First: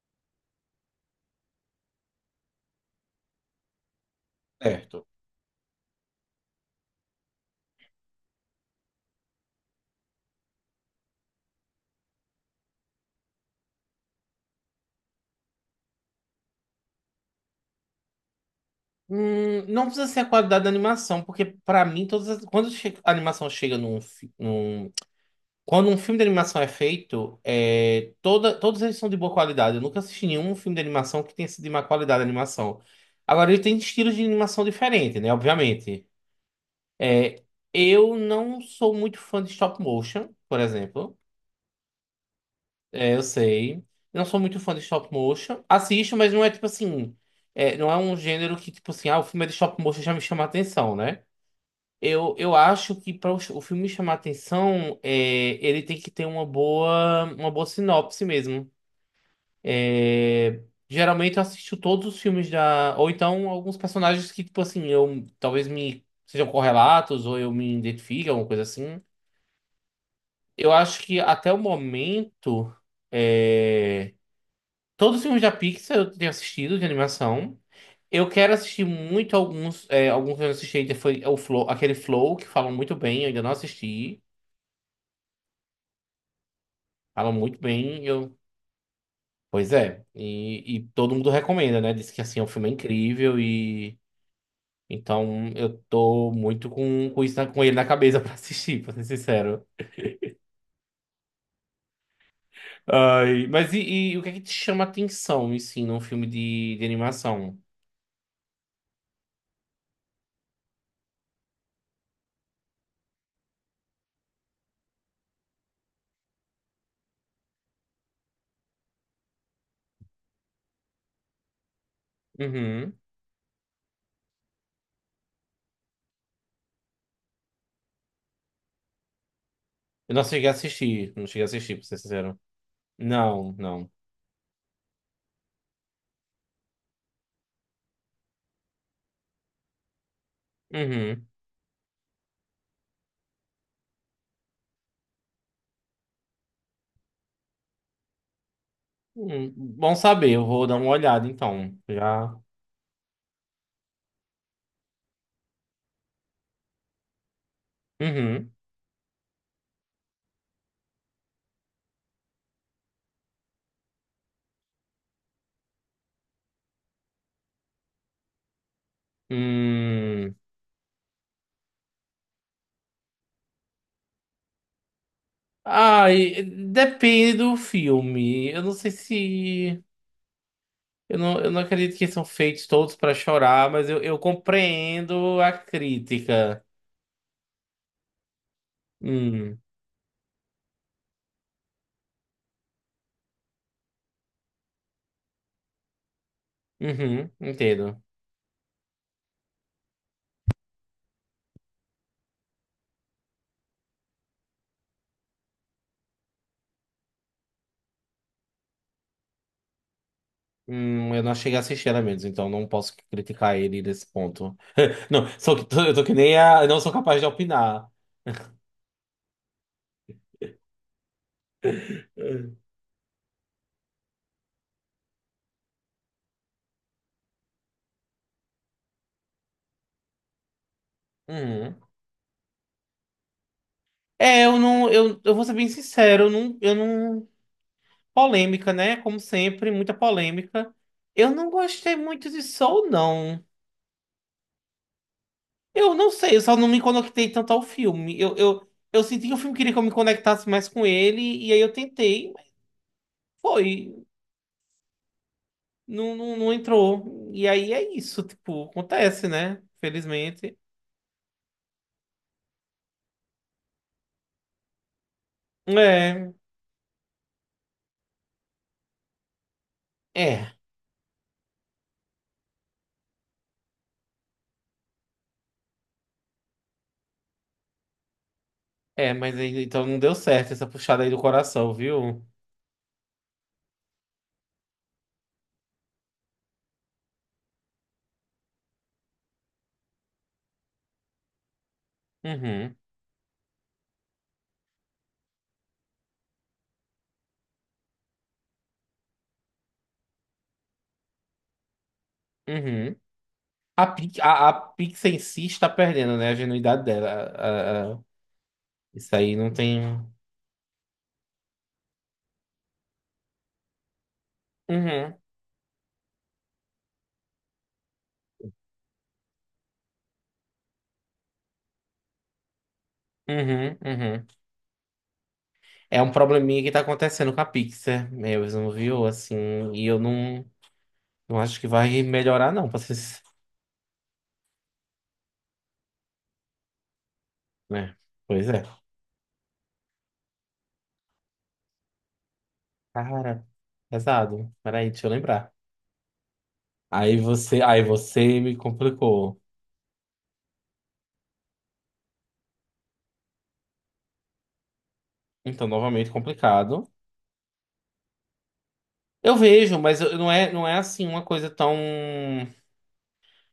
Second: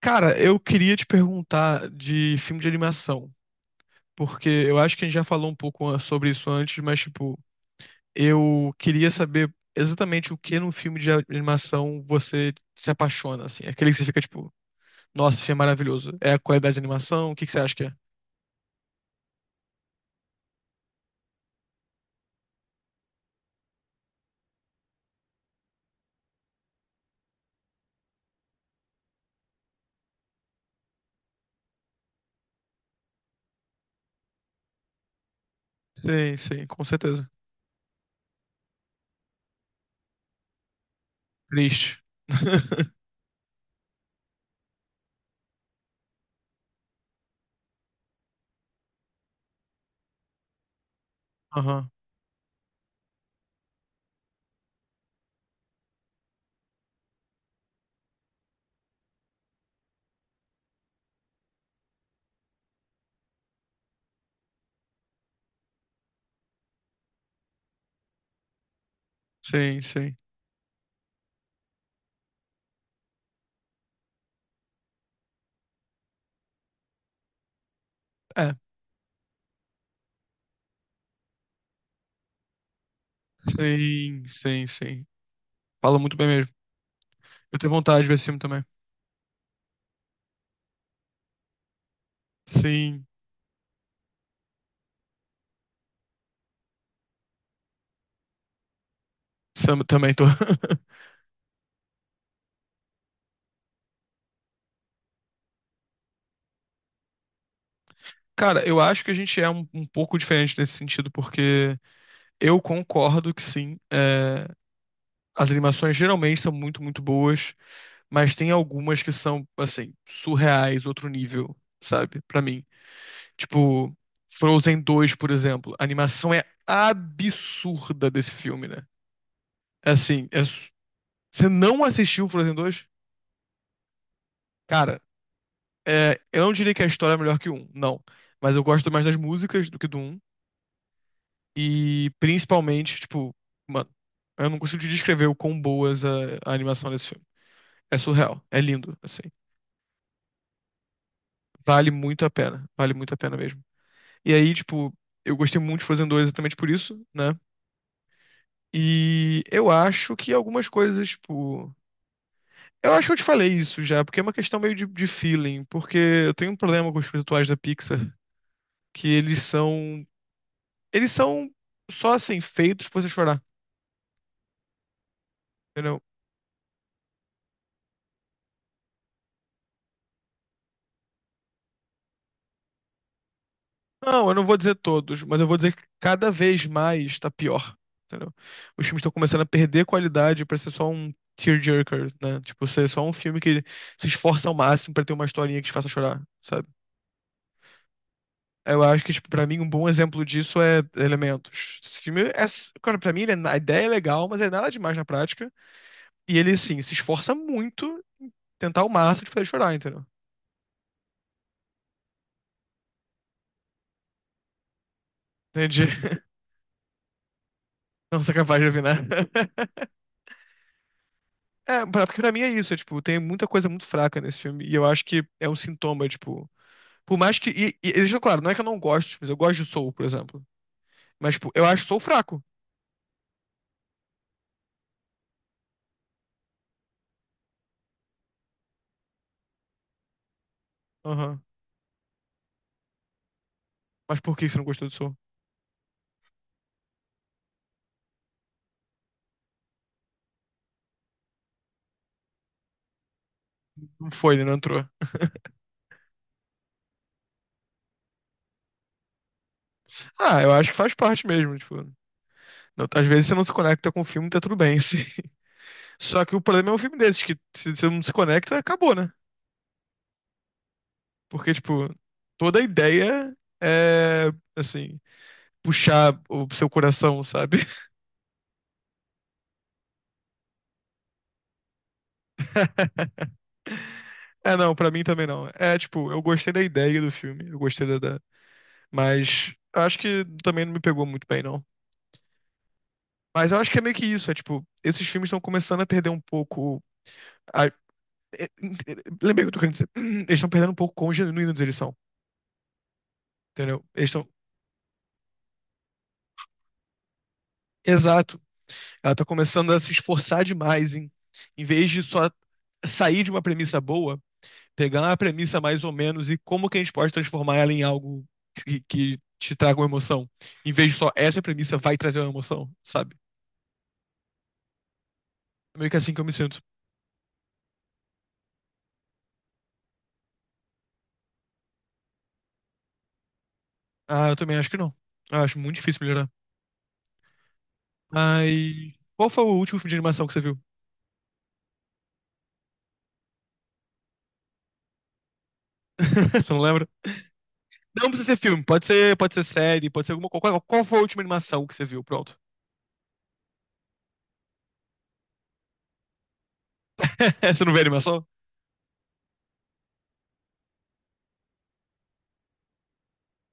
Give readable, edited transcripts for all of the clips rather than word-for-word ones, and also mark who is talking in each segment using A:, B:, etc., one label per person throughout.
A: Cara, eu queria te perguntar de filme de animação, porque eu acho que
B: Certo.
A: a gente já falou um pouco sobre isso antes, mas, tipo, eu queria saber exatamente o que num filme de animação você se apaixona, assim. Aquele que você fica, tipo, nossa, isso é maravilhoso. É a qualidade de animação? O que que você acha que é?
B: Não precisa ser a qualidade da animação, porque pra mim, quando che- a animação chega num, fi- num- quando um filme de animação é feito, todos eles são de boa qualidade. Eu nunca assisti nenhum filme de animação que tenha sido de má qualidade a animação. Agora, ele tem estilos de animação diferentes, né? Obviamente.
A: Sim, sim, com certeza.
B: É, eu não sou muito fã de stop motion, por exemplo.
A: Triste.
B: Eu sei. Não sou muito fã de stop motion. Assisto, mas não é tipo assim. Não é um gênero que, tipo assim, ah, o filme é de stop motion já me chama a atenção, né?
A: Aham,
B: Eu acho que para o filme chamar a atenção, ele tem que ter uma boa sinopse mesmo. É, Geralmente eu assisto todos os filmes da. Ou então alguns personagens que, tipo assim, eu talvez me sejam correlatos, ou eu me identifique, alguma coisa assim.
A: sim, sim.
B: Eu acho que até o momento. É... Todos os filmes da Pixar eu tenho assistido de animação. Eu quero
A: É,
B: assistir muito alguns. Alguns que eu não assisti ainda foi o Flow, aquele Flow que falam muito bem, eu ainda não assisti.
A: sim, sim, sim. Fala muito bem mesmo.
B: Falam muito
A: Eu tenho vontade
B: bem.
A: de ver esse filme também.
B: Pois é. E todo mundo recomenda, né? Diz que assim, o filme é
A: Sim,
B: incrível. Então eu tô muito com ele na cabeça pra assistir, pra ser sincero.
A: também tô.
B: Ai, mas e o que é que te chama a atenção, assim, num filme de animação?
A: Cara, eu acho que a gente é um pouco diferente nesse sentido, porque eu concordo que sim, é, as animações geralmente são muito, muito boas, mas tem algumas que são, assim, surreais, outro nível, sabe? Pra mim.
B: Uhum.
A: Tipo, Frozen dois, por exemplo. A animação é absurda desse filme, né? É
B: Eu não
A: assim, é
B: cheguei a assistir, não cheguei a
A: você
B: assistir,
A: não
B: pra ser
A: assistiu
B: sincero.
A: Frozen dois?
B: Não, não.
A: Cara, eu não diria que a história é melhor que o um, não. Mas eu gosto mais das músicas do que do um.
B: Uhum.
A: E principalmente, tipo, mano, eu não consigo te descrever o quão boas a animação desse filme. É surreal, é lindo, assim.
B: Bom saber, eu vou dar uma olhada então.
A: Vale muito a
B: Já.
A: pena, vale muito a pena mesmo. E aí, tipo, eu gostei muito de Frozen dois exatamente por isso, né?
B: Uhum.
A: E eu acho que algumas coisas, tipo. Eu acho que eu te falei isso já, porque é uma questão meio de feeling, porque eu tenho um problema com os filmes atuais da Pixar, que eles são.
B: Hum.
A: Eles são só assim, feitos pra você chorar. Entendeu?
B: Ai, depende do filme. Eu não sei se. Eu não acredito que são feitos todos para chorar, mas eu
A: Não, eu não vou dizer todos, mas
B: compreendo
A: eu
B: a
A: vou dizer que cada
B: crítica.
A: vez mais tá pior, entendeu? Os filmes estão começando a
B: Hum.
A: perder qualidade pra ser só um tearjerker, né? Tipo, ser só um filme que se esforça ao máximo pra ter uma historinha que te faça chorar, sabe?
B: Uhum, entendo.
A: Eu acho que, tipo, pra mim, um bom exemplo disso é Elementos. Esse filme é... Cara, pra mim, a ideia é legal, mas é nada demais na prática. E ele, assim, se esforça muito tentar ao máximo de fazer chorar, entendeu?
B: Eu não cheguei a assistir a menos, então não posso criticar ele nesse ponto. Não,
A: Entendi.
B: eu tô que nem a. Eu não sou capaz de opinar.
A: Não sou capaz de opinar. É, porque pra mim é isso, é, tipo, tem muita coisa muito fraca nesse filme, e eu acho que é um sintoma, tipo, por mais que, e deixa claro, não é que eu não gosto, de filmes, eu gosto de Soul, por exemplo, mas, tipo, eu
B: Uhum.
A: acho Soul fraco.
B: Eu não, eu vou ser bem sincero, eu não, polêmica, né? Como sempre, muita polêmica. Eu
A: Aham.
B: não gostei muito de Soul, não.
A: Mas por que você não gostou de Soul?
B: Eu não sei, eu só não me conectei tanto ao filme. Eu senti que o filme queria que eu me conectasse mais com ele, e aí eu tentei, mas foi,
A: Não foi, né, não entrou.
B: não, não, não entrou. E aí é isso, tipo, acontece, né?
A: Ah, eu
B: Felizmente.
A: acho que faz parte mesmo, tipo, às vezes você não se conecta com o filme, tá tudo bem, sim. Só
B: É,
A: que o problema é um filme desses, que se você não se conecta, acabou, né?
B: é,
A: Porque, tipo, toda a ideia é, assim, puxar o seu coração, sabe?
B: é, mas aí, então não deu certo essa puxada aí do coração, viu?
A: É, não, pra mim também não. É, tipo, eu gostei da ideia do filme, eu gostei da. Mas acho que também não me pegou muito bem, não.
B: Uhum,
A: Mas eu acho que é meio que isso, é tipo, esses filmes estão começando a perder um pouco. A... é, é, é, Lembrei o que eu tô querendo dizer. Eles estão perdendo um pouco quão genuínos eles são,
B: uhum.
A: entendeu?
B: A,
A: Eles
B: Pi-
A: estão.
B: a, a Pixar em si está perdendo, né? A genuidade dela.
A: Exato. Ela
B: Isso
A: tá
B: aí não
A: começando a
B: tem.
A: se esforçar demais em vez de só sair de uma premissa boa, pegando a
B: Uhum,
A: premissa mais ou menos e como que a gente pode transformar ela em algo que te traga uma emoção, em vez de só essa premissa vai trazer uma emoção, sabe?
B: uhum, uhum.
A: É meio que
B: É um
A: assim que eu me sinto.
B: probleminha que tá acontecendo com a Pixar mesmo, viu? Assim, e eu não acho que vai melhorar, não, pra vocês.
A: Ah, eu também acho que não. Eu acho muito difícil melhorar.
B: Né? Pois é.
A: Mas qual foi o último filme de animação que você viu?
B: Cara, pesado. Peraí, deixa eu lembrar.
A: Você não lembra?
B: Aí você, aí
A: Não precisa ser
B: você me
A: filme, pode
B: complicou.
A: ser série, pode ser alguma coisa. Qual, qual foi a última animação que você viu? Pronto.
B: Então, novamente complicado.
A: Você não vê animação?
B: Eu vejo, mas não é assim uma coisa tão.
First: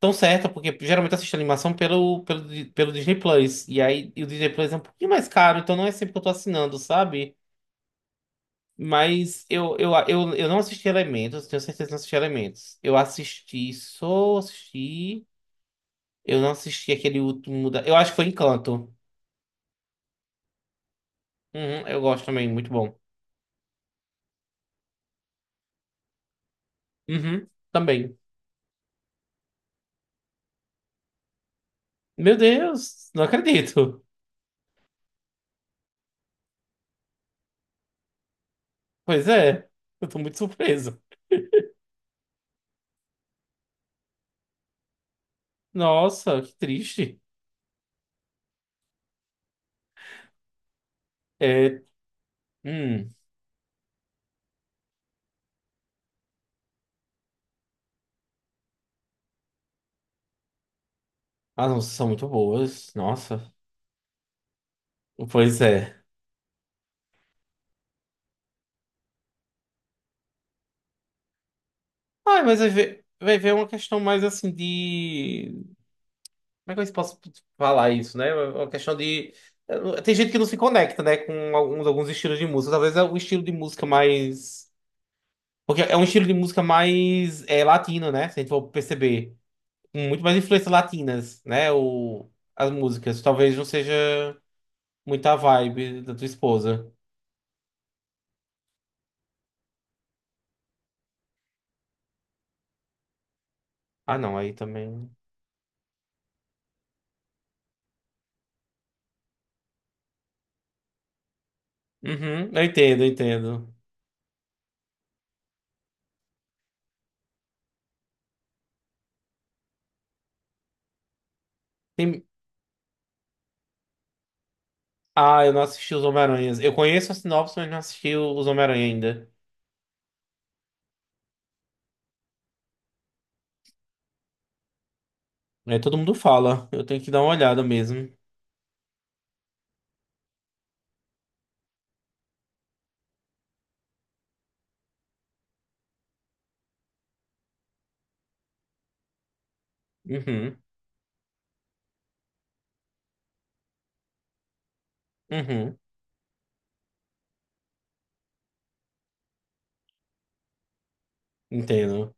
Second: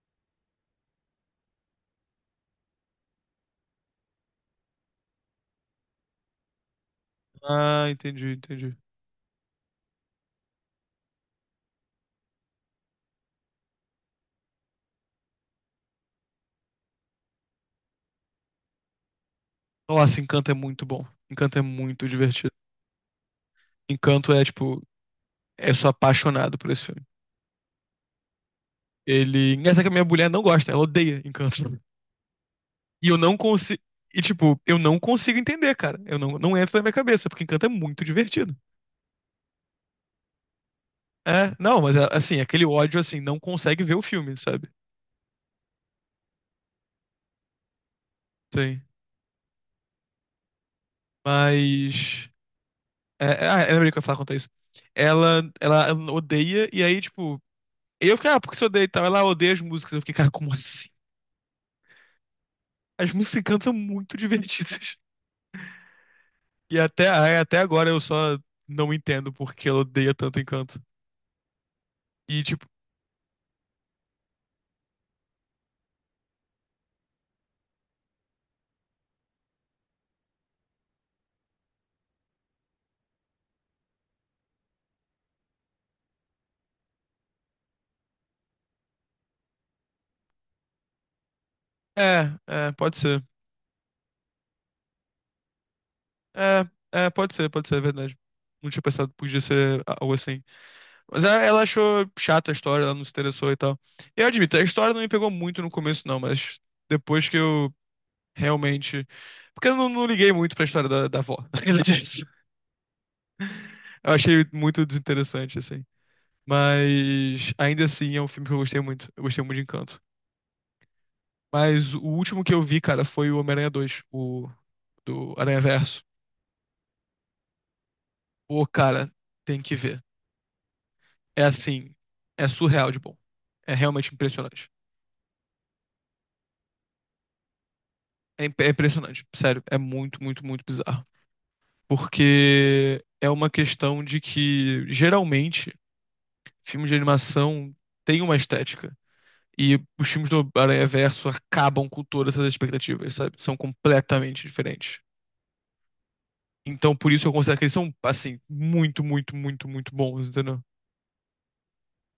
B: tão certa, porque geralmente eu assisto animação pelo Disney Plus. E aí o Disney Plus é um pouquinho mais caro, então não é sempre que eu tô assinando, sabe?
A: Ah, entendi, entendi.
B: Mas eu não assisti Elementos, tenho certeza que não assisti Elementos. Eu assisti, só assisti. Eu não assisti aquele último da. Eu acho que foi Encanto.
A: Nossa, Encanto é muito bom. Encanto é
B: Uhum, eu
A: muito
B: gosto também,
A: divertido.
B: muito bom.
A: Encanto é, tipo, é, eu sou apaixonado por esse filme.
B: Uhum, também.
A: Ele. Engraçado que a minha mulher não gosta, ela odeia Encanto.
B: Meu
A: E
B: Deus,
A: eu
B: não
A: não consigo.
B: acredito.
A: E, tipo, eu não consigo entender, cara. Eu não, não entra na minha cabeça, porque Encanto é muito divertido.
B: Pois é, eu tô muito surpreso.
A: É, não, mas é, assim, aquele ódio, assim, não consegue ver o filme, sabe?
B: Nossa, que triste.
A: Sim.
B: É,
A: Mas.
B: hum,
A: É, é, ah, eu lembrei que eu ia falar quanto a isso. Ela odeia, e aí, tipo. Eu fiquei, ah, porque você odeia e tal. Ela odeia as músicas. Eu fiquei, cara, como assim?
B: as nossas são muito boas.
A: As músicas
B: Nossa.
A: Encanto são muito divertidas.
B: Pois é.
A: E até, aí, até agora eu só não entendo porque ela odeia tanto Encanto.
B: Ah,
A: E,
B: mas
A: tipo,
B: vai ver uma questão mais assim de. Como é que eu posso falar isso, né? Uma questão de. Tem gente que não se conecta, né, com alguns estilos de música. Talvez é o estilo de música mais. Porque é um estilo de música mais latino, né? Se a gente for perceber. Com muito mais influências latinas, né?
A: é,
B: As
A: é, pode
B: músicas.
A: ser.
B: Talvez não seja muita vibe da tua
A: É,
B: esposa.
A: é, pode ser, é verdade. Não tinha pensado que podia ser algo assim. Mas ela achou chata a história, ela não se interessou e tal.
B: Ah,
A: Eu
B: não, aí
A: admito, a história não me
B: também.
A: pegou muito no começo, não, mas depois que eu realmente. Porque eu não liguei muito pra história da avó. Na realidade. É isso.
B: Uhum, eu entendo, eu entendo.
A: Eu achei muito desinteressante, assim. Mas ainda assim é um filme que eu gostei muito. Eu gostei muito de Encanto. Mas o último que eu vi, cara, foi o Homem-Aranha 2, o do
B: Ah, eu não assisti
A: Aranhaverso.
B: os Homem-Aranhas. Eu conheço a sinopse, mas não assisti os
A: Pô,
B: Homem-Aranha
A: cara,
B: ainda.
A: tem que ver. É assim, é surreal de bom. É realmente impressionante.
B: Todo mundo fala. Eu tenho que dar uma olhada mesmo.
A: É impressionante, sério. É muito, muito, muito bizarro. Porque é uma questão de que, geralmente, filmes de animação têm uma estética. E os filmes do
B: Uhum,
A: Aranhaverso acabam com todas essas expectativas, sabe? São completamente diferentes.
B: uhum,
A: Então, por isso eu considero que eles são, assim, muito, muito, muito, muito bons, entendeu?
B: entendo.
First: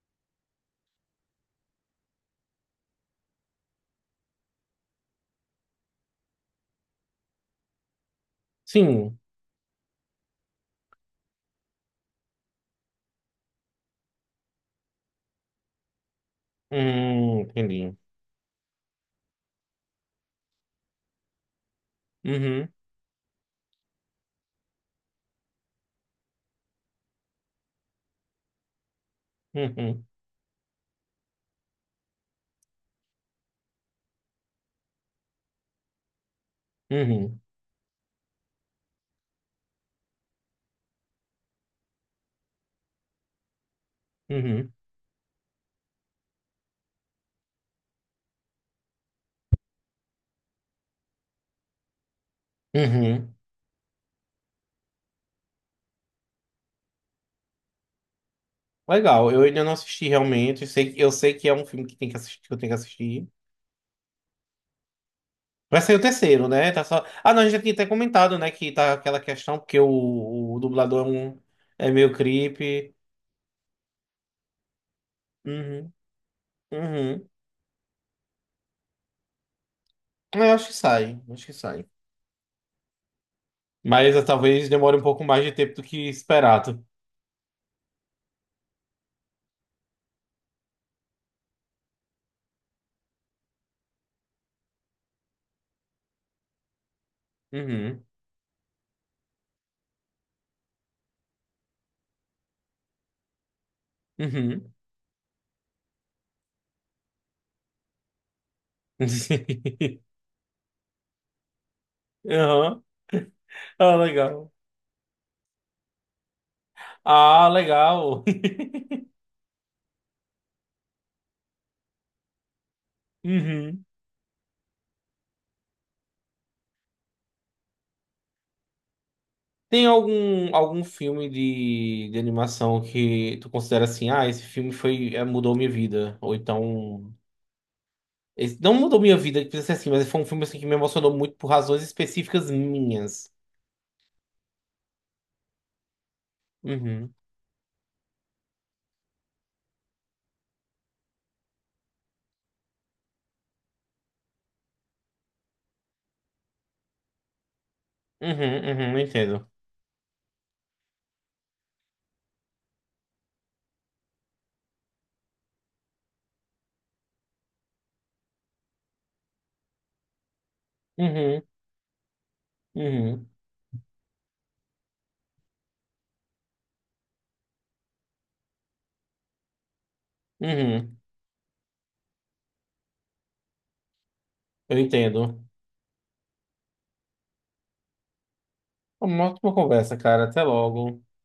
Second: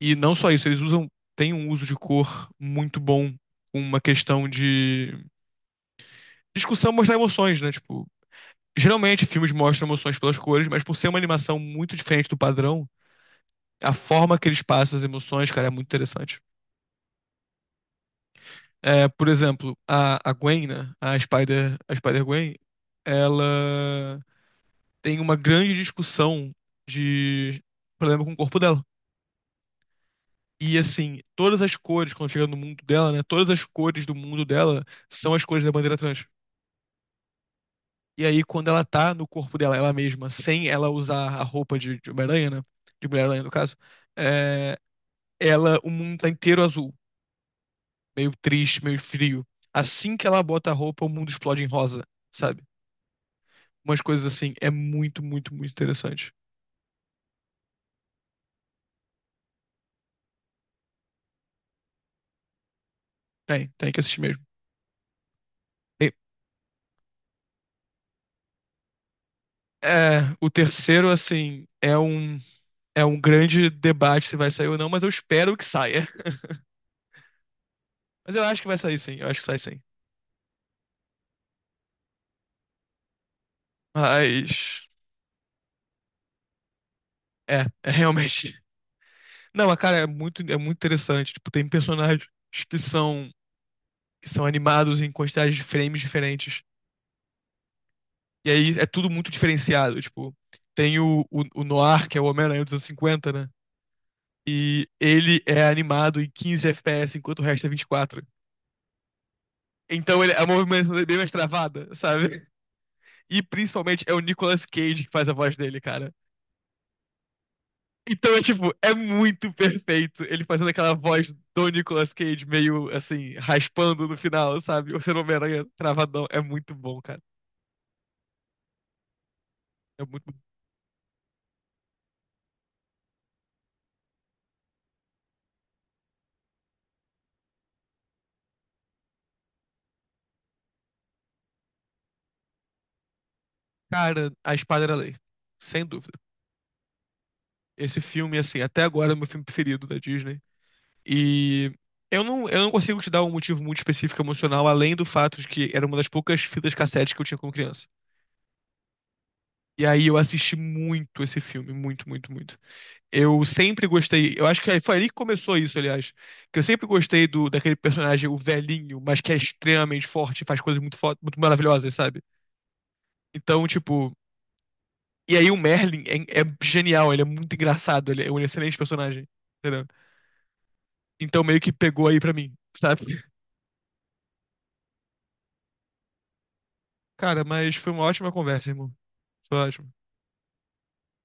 A: E não só isso, eles usam, têm um uso de cor muito bom, uma questão de discussão mostrar emoções, né? Tipo,
B: Sim.
A: geralmente filmes mostram emoções pelas cores, mas por ser uma animação muito diferente do padrão, a forma que eles passam as emoções, cara, é muito interessante.
B: Entendi.
A: É, por exemplo, a Gwen, né? A Spider Gwen,
B: Uhum,
A: ela tem uma grande discussão de problema com o corpo dela.
B: uhum,
A: E assim, todas as cores, quando chega no mundo dela, né? Todas as cores do mundo dela são as cores da bandeira trans.
B: uhum,
A: E aí, quando ela tá no corpo dela, ela mesma, sem ela usar a roupa de Homem-Aranha, né? De Mulher-Aranha, no caso,
B: uhum,
A: é, ela, o mundo tá inteiro azul, meio triste, meio frio. Assim que ela bota a roupa, o mundo explode em rosa, sabe?
B: uhum.
A: Umas coisas assim. É muito, muito, muito interessante.
B: Legal, eu ainda não assisti realmente. Sei, eu sei que é um filme que tem que assistir, que eu tenho que assistir.
A: Tem que assistir mesmo.
B: Vai sair o
A: E,
B: terceiro, né? Ah, não, a gente já tinha até comentado, né? Que tá aquela questão, porque
A: é, o
B: o dublador
A: terceiro, assim,
B: é
A: é
B: meio
A: um,
B: creepy.
A: é um grande debate se vai sair ou não, mas eu espero que
B: Uhum,
A: saia.
B: uhum.
A: Mas eu acho que vai sair sim, eu acho que sai sim.
B: Eu acho que sai, acho que sai. Mas talvez
A: Mas.
B: demore um pouco mais de tempo do que esperado.
A: É, é realmente. Não, mas, cara, é muito interessante. Tipo, tem personagens que são, que são animados em quantidades de frames diferentes.
B: Uhum,
A: E aí é tudo muito diferenciado. Tipo, tem o Noir, que é o Homem-Aranha dos anos 50, né?
B: uhum.
A: E ele é animado em 15 FPS, enquanto o resto é 24. Então ele, a movimentação dele é bem mais travada, sabe?
B: Aham.
A: E
B: Ah,
A: principalmente é o
B: legal.
A: Nicolas Cage que faz a voz dele, cara.
B: Ah, legal.
A: Então, é tipo, é muito perfeito ele fazendo aquela voz do Nicolas Cage meio assim,
B: Uhum.
A: raspando no final, sabe? O ser Homem-Aranha travadão. É muito bom, cara.
B: Tem
A: É muito bom.
B: algum filme de animação que tu considera assim, ah, esse filme mudou minha vida? Ou então, esse, não mudou minha vida, que precisa ser assim, mas foi um filme assim, que me emocionou muito por razões específicas minhas.
A: Cara, a espada era a lei. Sem dúvida.
B: Uhum,
A: Esse filme, assim, até agora é o meu filme preferido da Disney. E eu não consigo te dar um motivo muito específico emocional, além do fato de que era uma das poucas fitas cassete que eu tinha como criança.
B: uhum, uhum, entendo.
A: E aí eu assisti muito esse filme, muito, muito, muito. Eu sempre gostei. Eu acho que foi ali que começou isso, aliás. Que eu sempre gostei do daquele personagem, o velhinho, mas que é extremamente forte, e faz coisas muito, muito
B: Uhum,
A: maravilhosas, sabe?
B: uhum.
A: Então, tipo. E aí o Merlin é genial, ele é muito engraçado, ele é um excelente personagem. Entendeu?
B: Uhum,
A: Então meio que pegou aí pra mim, sabe?
B: eu entendo.
A: Cara, mas foi uma ótima conversa, irmão.
B: Uma ótima
A: Foi ótimo.
B: conversa, cara. Até logo.